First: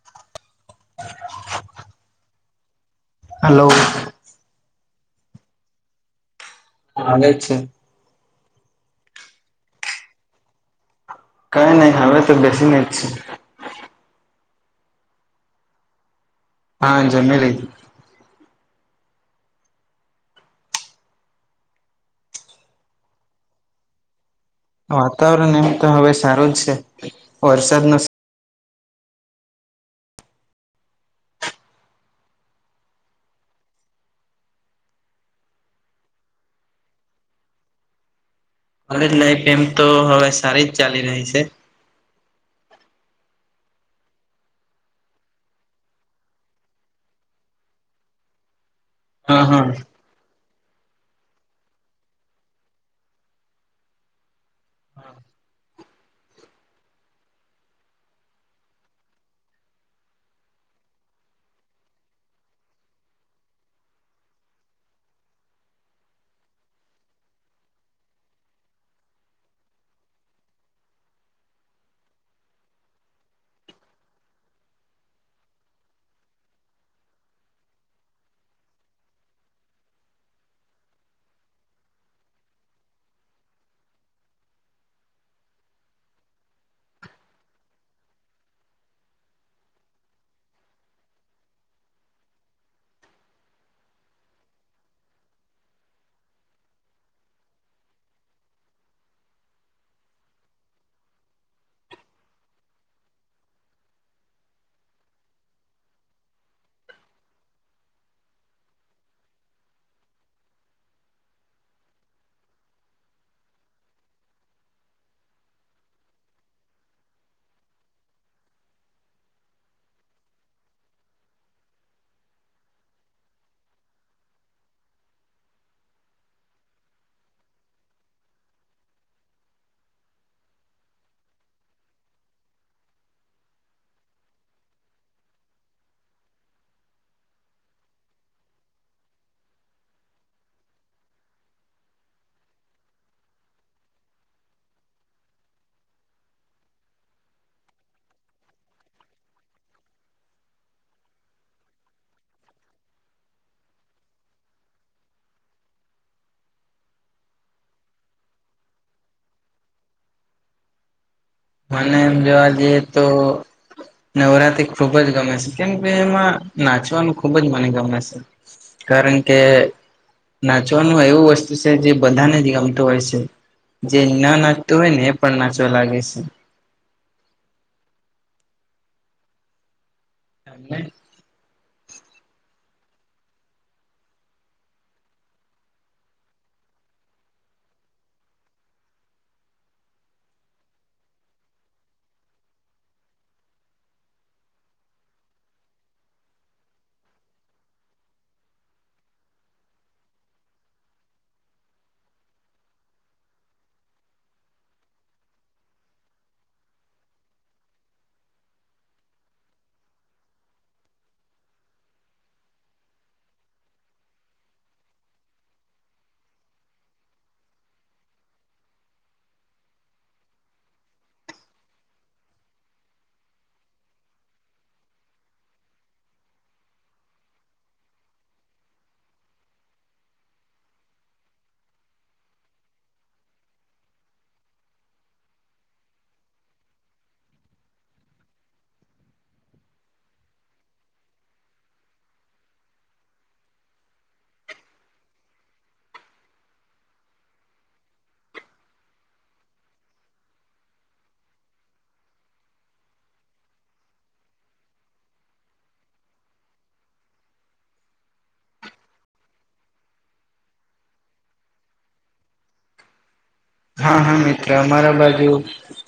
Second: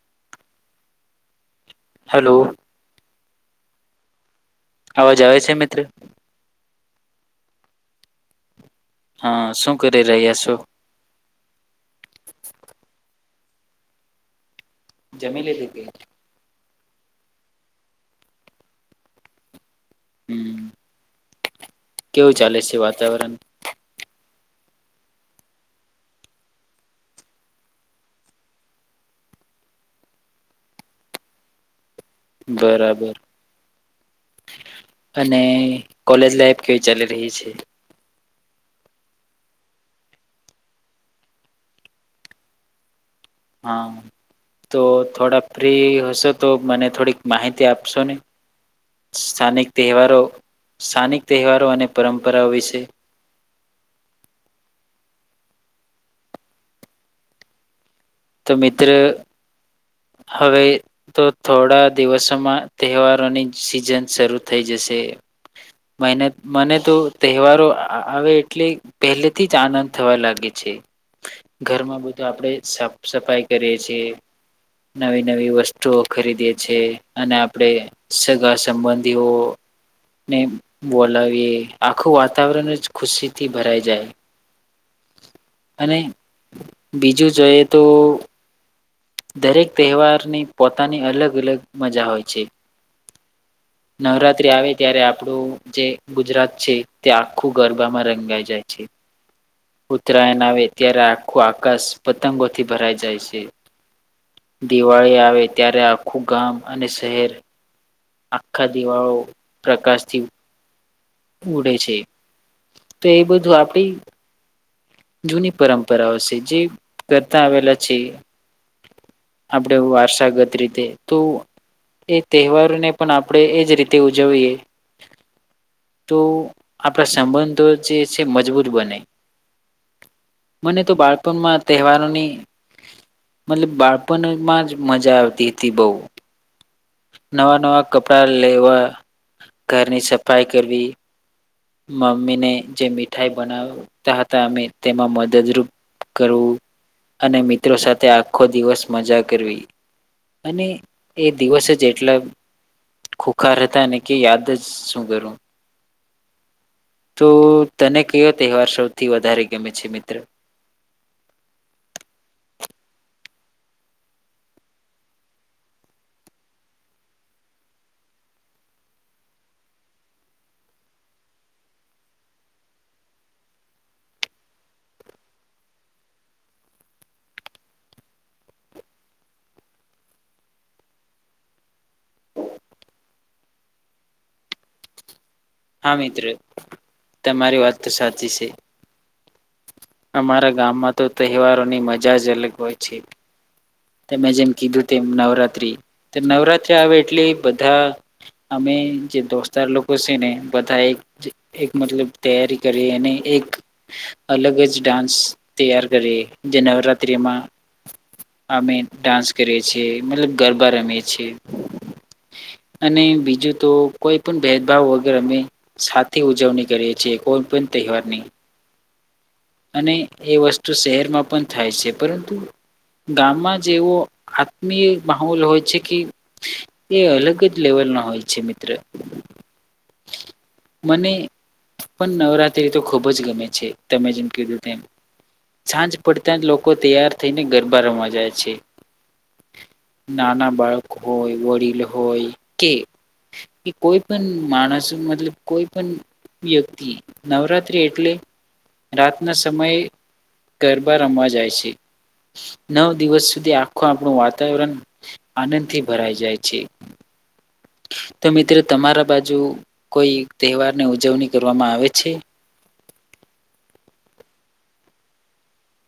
[inaudible] Hello hello અવાજ આવે છે મિત્ર હા છે. હા શું કરી રહ્યા છું. ક નહી હમે તો બેસી નથી છએ જમીલ એ લીધ હા જમ મે્યા લઈ છે. હમ્મ. કેવું ચાલે છે વાતાવરણ? વાતાવરણ એમ તો હવે સારું જ છે. વરસાદ નો બરાબર. અને કોલેજ લાઈફ કેવી ચાલી રહી છે? કોલેજ લાઈફ એમ તો હવે સારી જ ચાલી રહી છે. હા. તો થોડા ફ્રી હશો તો મને થોડીક માહિતી આપશો ને. હા હા સ્થાનિક તહેવારો સ્થાનિક તહેવારો-સ્થાનિકો તહેવારો અને પરંપરાઓ વિશે. હા. તો મિત્ર હવે તો થોડા દિવસોમાં તહેવારોની સિઝન શરૂ થઈ જશે. મેને મને તો તહેવારો આવે એટલે પહેલેથી જ આનંદ થવા લાગે છે. ઘરમાં બધું આપડે સાફ સફાઈ કરીએ છીએ. નવી-નવી વસ્તુઓ ખરીદીએ છે, અને આપણે સગા સંબંધીઓ ને બોલાવીએ, આખું વાતાવરણ જ ખુશીથી ભરાઈ જાય. અને, બીજું જોઈએ તો દરેક તહેવારની પોતાની અલગ-અલગ મજા હોય છે. નવરાત્રી આવે ત્યારે આપણું જે ગુજરાત છે, તે આખું ગરબામાં રંગાઈ જાય છે. ઉતરાયણ આવે ત્યારે આખું આકાશ પતંગોથી ભરાઈ જાય છે. દિવાળી આવે ત્યારે આખું ગામ અને શહેર આખા દિવાળો પ્રકાશથી ઉડે છે. તો એ બધું આપડી જૂની પરંપરાઓ છે, જે કરતા આવેલા છે. આપણેે વારસાગત રીતે, તો એ તહેવારોને પણ આપણે એજ રીતે ઉજવીએ તો આપણા સંબંધો જે છે મજબૂત બને. મને તો બાળપણમાં તહેવારોની મતલબ બાળપણમાં જ મજા આવતી તી બહુ. નવા-નવા કપડા લેવા, ઘરની સફાઈ કરવી મમ્મીને જે મીઠાઈ બનાવતા હતા અમે તેમાં મદદરૂપ કરવું, અને મિત્રો સાથે આખો દિવસ મજા કરવી. અને એ દિવસ જ જેટલા ખુખાર હતા ને કે યાદ જ શું કરું. તો તને કયો તહેવાર સૌથી વધારે ગમે છે મિત્ર? મને એમ જોવા જઈએ તો નવરાત્રી ખુબ જ ગમે હે, કેમ કે એમાં નાચવાનું ખુબ જ મન ગમે સે. કારણ કે નાચવાનું એવું વસ્તુ સે જે બધાને જ ગમતું હોય સે. જે ના નાચતું હોય ને એ પણ નાચવા લાગે છે. [inaudible] હા મિત્ર, તમારી વાત તો સાચી સે. અમારા ગામમાં તો તહેવારોની મજા જ અલગ હોય છે ત જેમ કીધું તેમ નવરાત્ર્રી તો નવરાત્રી આવે એટલે બધા અમે જે દસ્તાર લક સને બધાય એક-એક મતલબ તૈયારી કરી અને એક અલગ જ ડાન્સ તૈયાર કરીએ, જે નવરાત્રીમાં અમે ડાન્સ કરીએ છીએ મતલબ ગરબા રમીએ છીએ. અને બીજું તો કોઈ પણ ભેદભાવ વગર અમે સાથે ઉજવણી કરીએ છીએ કોઈ પણ તહેવારની. અને એ વસ્તુ શહેરમાં પણ થાય છે. પરંતુ ગામમાં જેવો આત્મીય માહોલ હોય છે કે એ અલગ જ લેવલ ના હોય છે મિત્ર મને પણ નવરાત્રી તો ખુબ જ ગમે છે તમે કીધુ તેમ છાંજ પડતા જ લોકો તૈયાર થઈને ગરબા રમવા જાય છે નાના બાળક હોય વડીલ હોય કે કે કોઈ પણ માણસ મતલબ કોઈ પણ વ્યક્તિ નવરાત્રિ એટલે રાતના સમયે ગરબા રમવા જાય છે નવ દિવસ સુધી આખું આપણું વાતાવરણ આનંદથી ભરાઈ જાય છે તો મિત્રો તમારા બાજુ કોઈ તહેવારની ઉજવણી કરવામાં આવે છે હા હા મિત્ર અમારા બાજુ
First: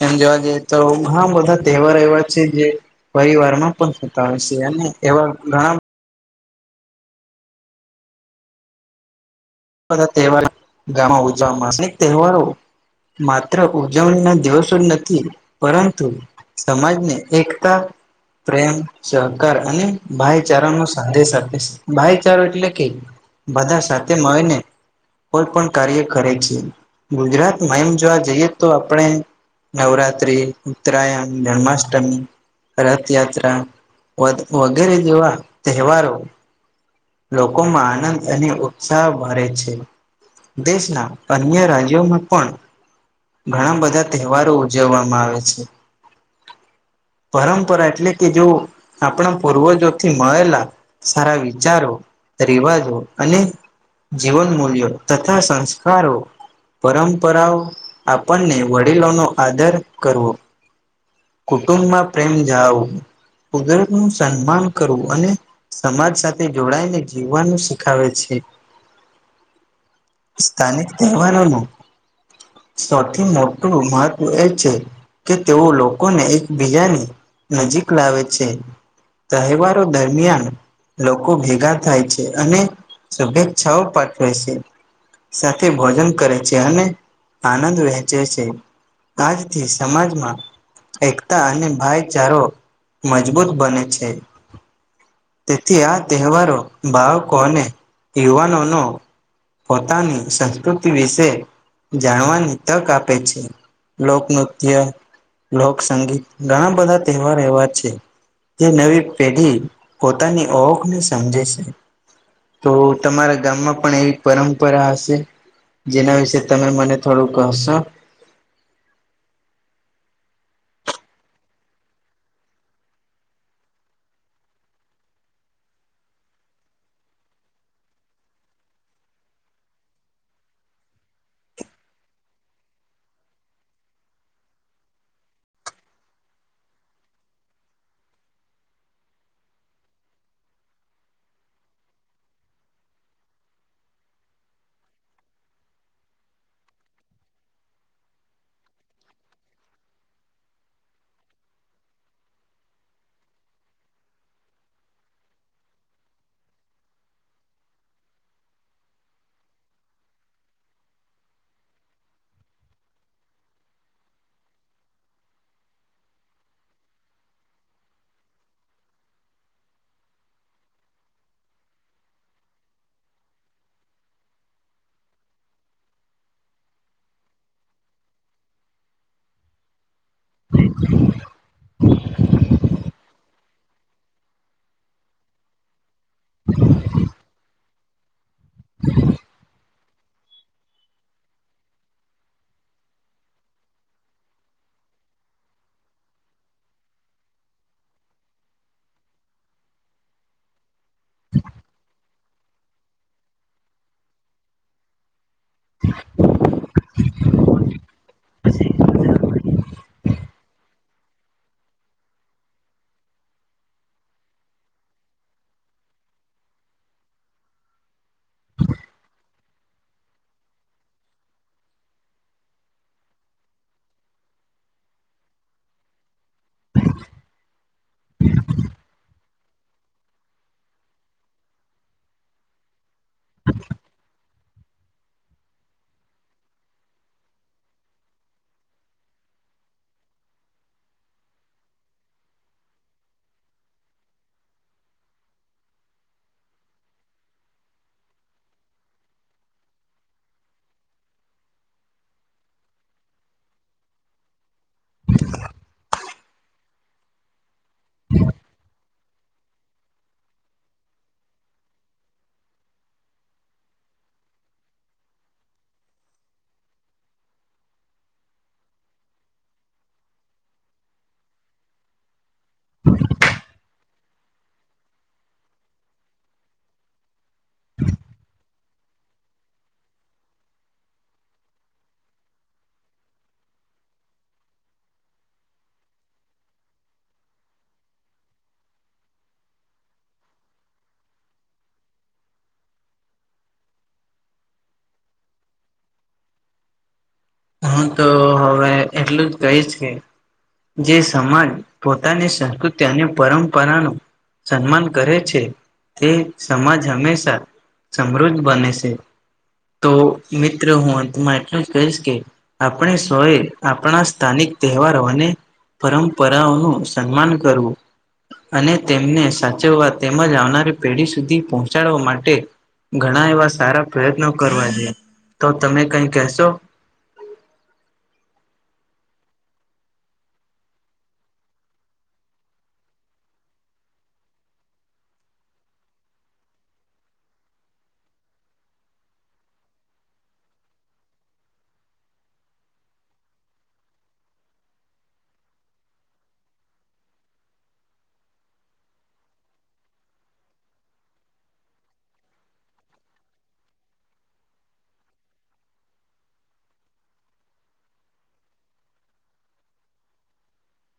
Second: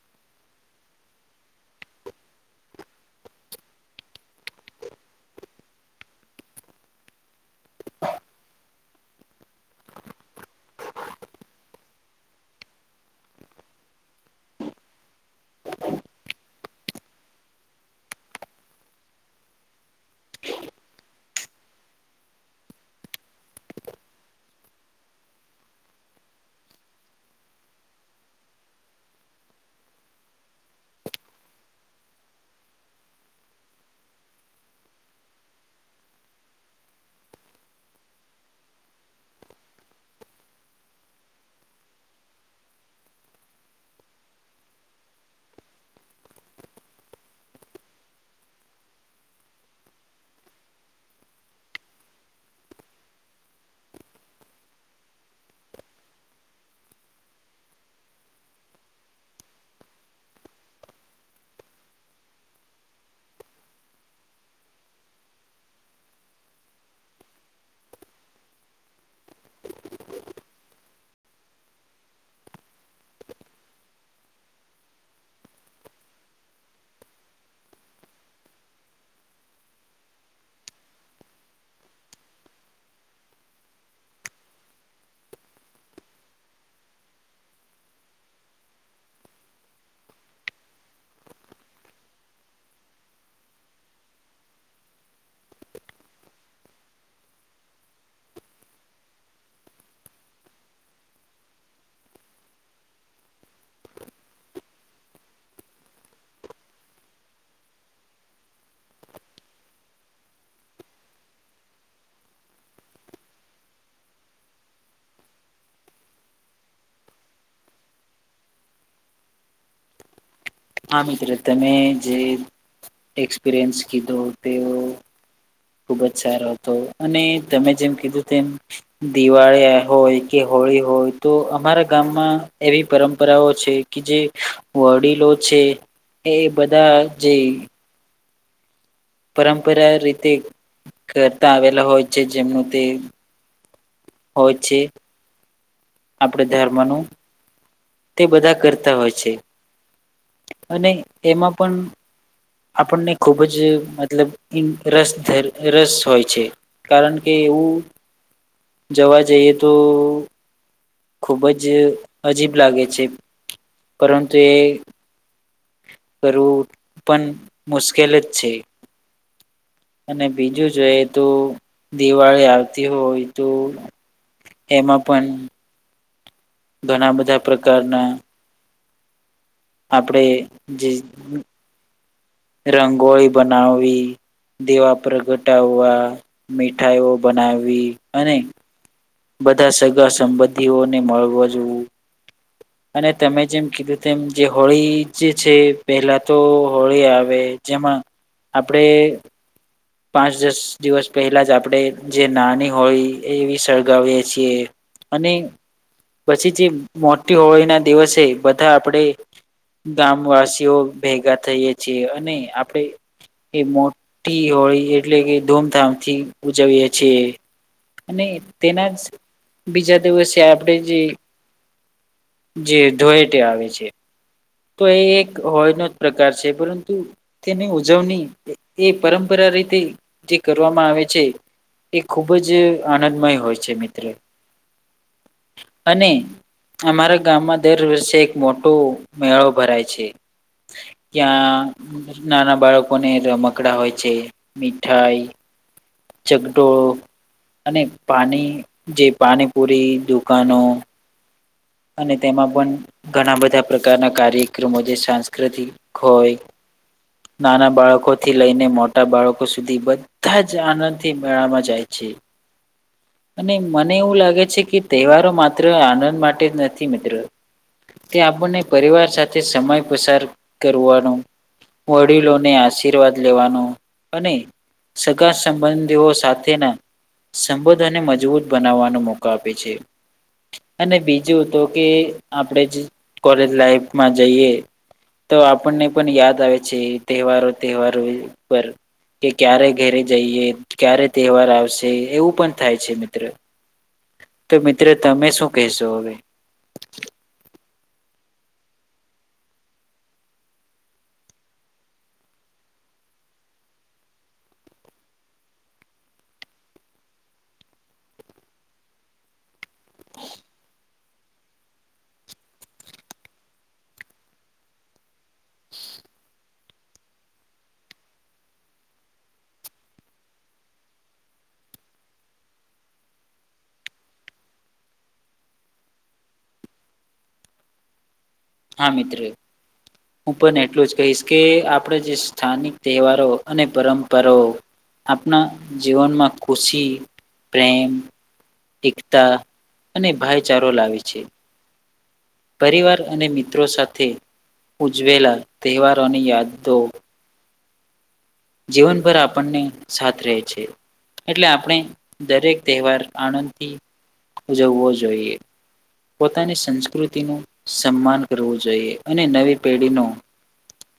એમ જોવા જઈએ તો ઘણા બધા તહેવાર એવા છે જે પરિવાર માં પણ થતા હોય છે અને એવા ઘણા બધા તહેવાર ગામમાં ઉજવામાં અનેક તહેવારો માત્ર ઉજવણી ના દિવસો જ નથી પરંતુ સમાજ ને એકતા પ્રેમ સહકાર અને ભાઈચારા નો સંદેશ આપે છે ભાઈચારો એટલે કે બધા સાથે મળ હોય ને કોઈ પણ કાર્ય કરે છે ગુજરાતમાં એમ જોવા જઈએ તો આપણે નવરાત્રિ ઉત્તરાયણ જન્માષ્ટમી રથયાત્રા વગેરે જેવા તહેવારો લોકોમાં આનંદ અને ઉત્સાહ મળરે છે દેશના અન્ય રાજ્યોમાં પણ ઘણા બધા તહેવારો ઉજવવામાં આવે છે પરંપરા એટલે કે જો આપણા પૂર્વજોથી મળેલા સારા વિચારો રિવાજો અને જીવન મૂલ્યો તથા સંસ્કારો પરંપરાઓ આપણને વડીલો નો આદર કરવો કુટુંબમાં પ્રેમ જાવ કુદરત નું સન્માન કરવું અને સમાજ સાથે જોડાય ને જીવવાનું શીખાવે છે સ્થાનિક તહેવારો ન સૌથી મોટું મહત્વ એ છે કે તેઓ લોકોને એકબીજાની નજીક લાવે છે તહેવારો દરમિયાન લોકો ભેગા થાય છે અને શુભેચ્છાઓ પાઠવે છે સાથે ભોજન કરે છે અને આનંદ વહેંચે છે આજથી સમાજમાં એકતા અને ભાઈચારો મજબૂત બને છે તેથી આ તહેવારો બાાવકો અને યુવાનોનો પોતાની સંસ્કૃતિ વિશે જાણવાની તક આપે છે. લોકનૃત્ય લોકસંગીત ઘણા બધા તહેવાર એવા છે જે નવી પેઢી પોતાની ઓખને સમજે છે તો તમારા ગામમાં પણ એવી પરંપરા હશે જેના વિશેે તમે મને થોડું કહશો. હા મિત્ર તમે જે એક્સપિરયન્સ કીધો તે. ખુબ જ સારો હતો અને તમે જેમ કીધું તેમ. દિવાળી હોય કે હોળી હોય તો અમારા ગામમાં એવી પરંપરાઓ છે. કે જે વડીલો છે એ બધા જે. પરંપરા રીતે કરતા આવેલા હોય છે જેમનું તે. હોય છે. આપડ ધર્મનું. તે બધા કરતા હોય છે અને એમાં પણ. આપણને ખુબ જ મતલબ રસ રસ હોય છે. કારણ કે એવું જવા જઈએ તો. ખૂબ જ અજીબ લાગે છે પરંતુ એ. કરવું પણ મુશ્કેલ જ છે. અને બીજું જો એ તો દિવાળી આવતી હોય તો. એમાં પણ. ઘણા બધા પ્રકારના. આપણે જે. રંગોળી બનાવી. દિવા પરગટાવવા મીઠાઈઓ બનાવી અને. બધા સગા સંબંધીઓને મળવા જોવું. અને તમે જેમ કીધું તેમ જે હોળી જે છે પેલા તો હોળી આવે જેમાં. આપણેે. પાંચ દસ દિવસ પહેલા જ આપણેે જે નાની હોય એવી સળગાવીએ છીએ. અને પછી જે મોટી હોળી ના દિવસે બધા આપણેે. ગામવાસીઓ ભેગા થઈએ છેીએ અને આપડણે. એ મોટી હોળી એટલે કે ધૂમધામથી ઉજવીએ છીએ. અને તેના જ બીજા દિવસે આપણે જે. જે ધૂડેટી આવી છે. તો એ એક હોયનો જ પ્રકાર છે પરંતુ. તેની ઉજવણી એ પરંપરા રીતે જે કરવામાં આવે છે. એ ખુબ જ આનંદમય હોય છે મિત્ર અને અમારા ગામમાં દર વર્ષે એક મોટુ મેળો ભરાય છે ત્યાં નાના બાળકોને રમકડા હોય છે મીઠાઈ. ચગડોળ. અને પાણી જે પાણીપુરી દુકાનો. અને તેમાં પણ ઘણા બધા. પ્રકારના કાર્યક્રમો જે સાંસ્કૃતિક હોય. નાના બાળકો થી લઈને મોટા બાળકો સુધી બધ. બધા જ આનંદ થી મેળામાં જાય છે. અને મને એવું લાગે છે કે તહેવારો માત્ર આનંદ માટે જ નથી મિત્ર તે આપણને પરિવાર સાથે સમય પસાર કરવાનો વડીલોનો આશીર્વાદ લેવાનો અને સગા સંબંધીઓ સાથેના. સંબધને મજબૂત બનાવવાનો મોકો આપે છે. અને બીજું તો કે આપણે કોલેજ લાઈફમાં જઈએ. તો આપણને પણ યાદ આવે છે તહેવારો તહેવારો પર. કે ક્યારે ઘરે જઈએ ક્યારે તહેવાર આવશે એવું પણ થાય છે મિત્ર તો મિત્ર તમે શું કહેશો હવે. હું તો હવે એટલું જ કહીશ કે. જે સમાજ પોતાની સંસ્કૃતિ અને પરંપરાનો. સન્માન કરે છે તે સમાજ હંમેશા. સમૃદ્ધ બને છે તો મિત્ર હું અંતમાં એટલું જ કહીશ કે આપણે સોએ આપણા સ્થાનિક તહેવારો અને. પરંપરાઓનું સન્માન કરવું. અને તેમને સાચવવા તેમજ આવનારી પેઢી સુધી પહોંચાડવા માટે ઘણા એવા સારા પ્રયત્નો કરવા જોઈએ. તો તમે કઈ કહેશો? હા મિત્ર હું પન એટલું જ કહીશ કે આપણે જે સ્થાનિક તહેવારો અને પરંપરાઓ આપના જીવનમાં ખુશી, પ્રેમ એકતા અને ભાઈચારો લાવે છે. પરિવાર અને મિત્રો સાથે ઉજવેલા તહેવારોની યાદો જીવનભર આપણને સાથ રહે છે. એટલે આપણે દરેક તહેવાર આણંદથી ઉજવવો જોઈએ. પોતાની સંસ્કૃતિનું સમ્માન કરવું જોઈએ અને નવી પેઢીનું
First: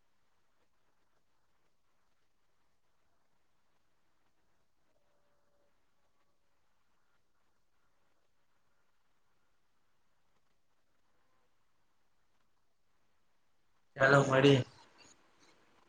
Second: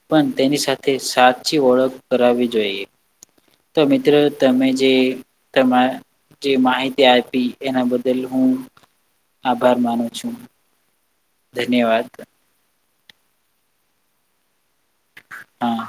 પન તેની સાથે સાચી ઓળખ કરાવી જોઈએ. તો મિત્ર તમે જે તમા જે માહિતી આપી એના બદલ હું આભાર માનું છું. ધન્યવાદ. ચલો મળી. હા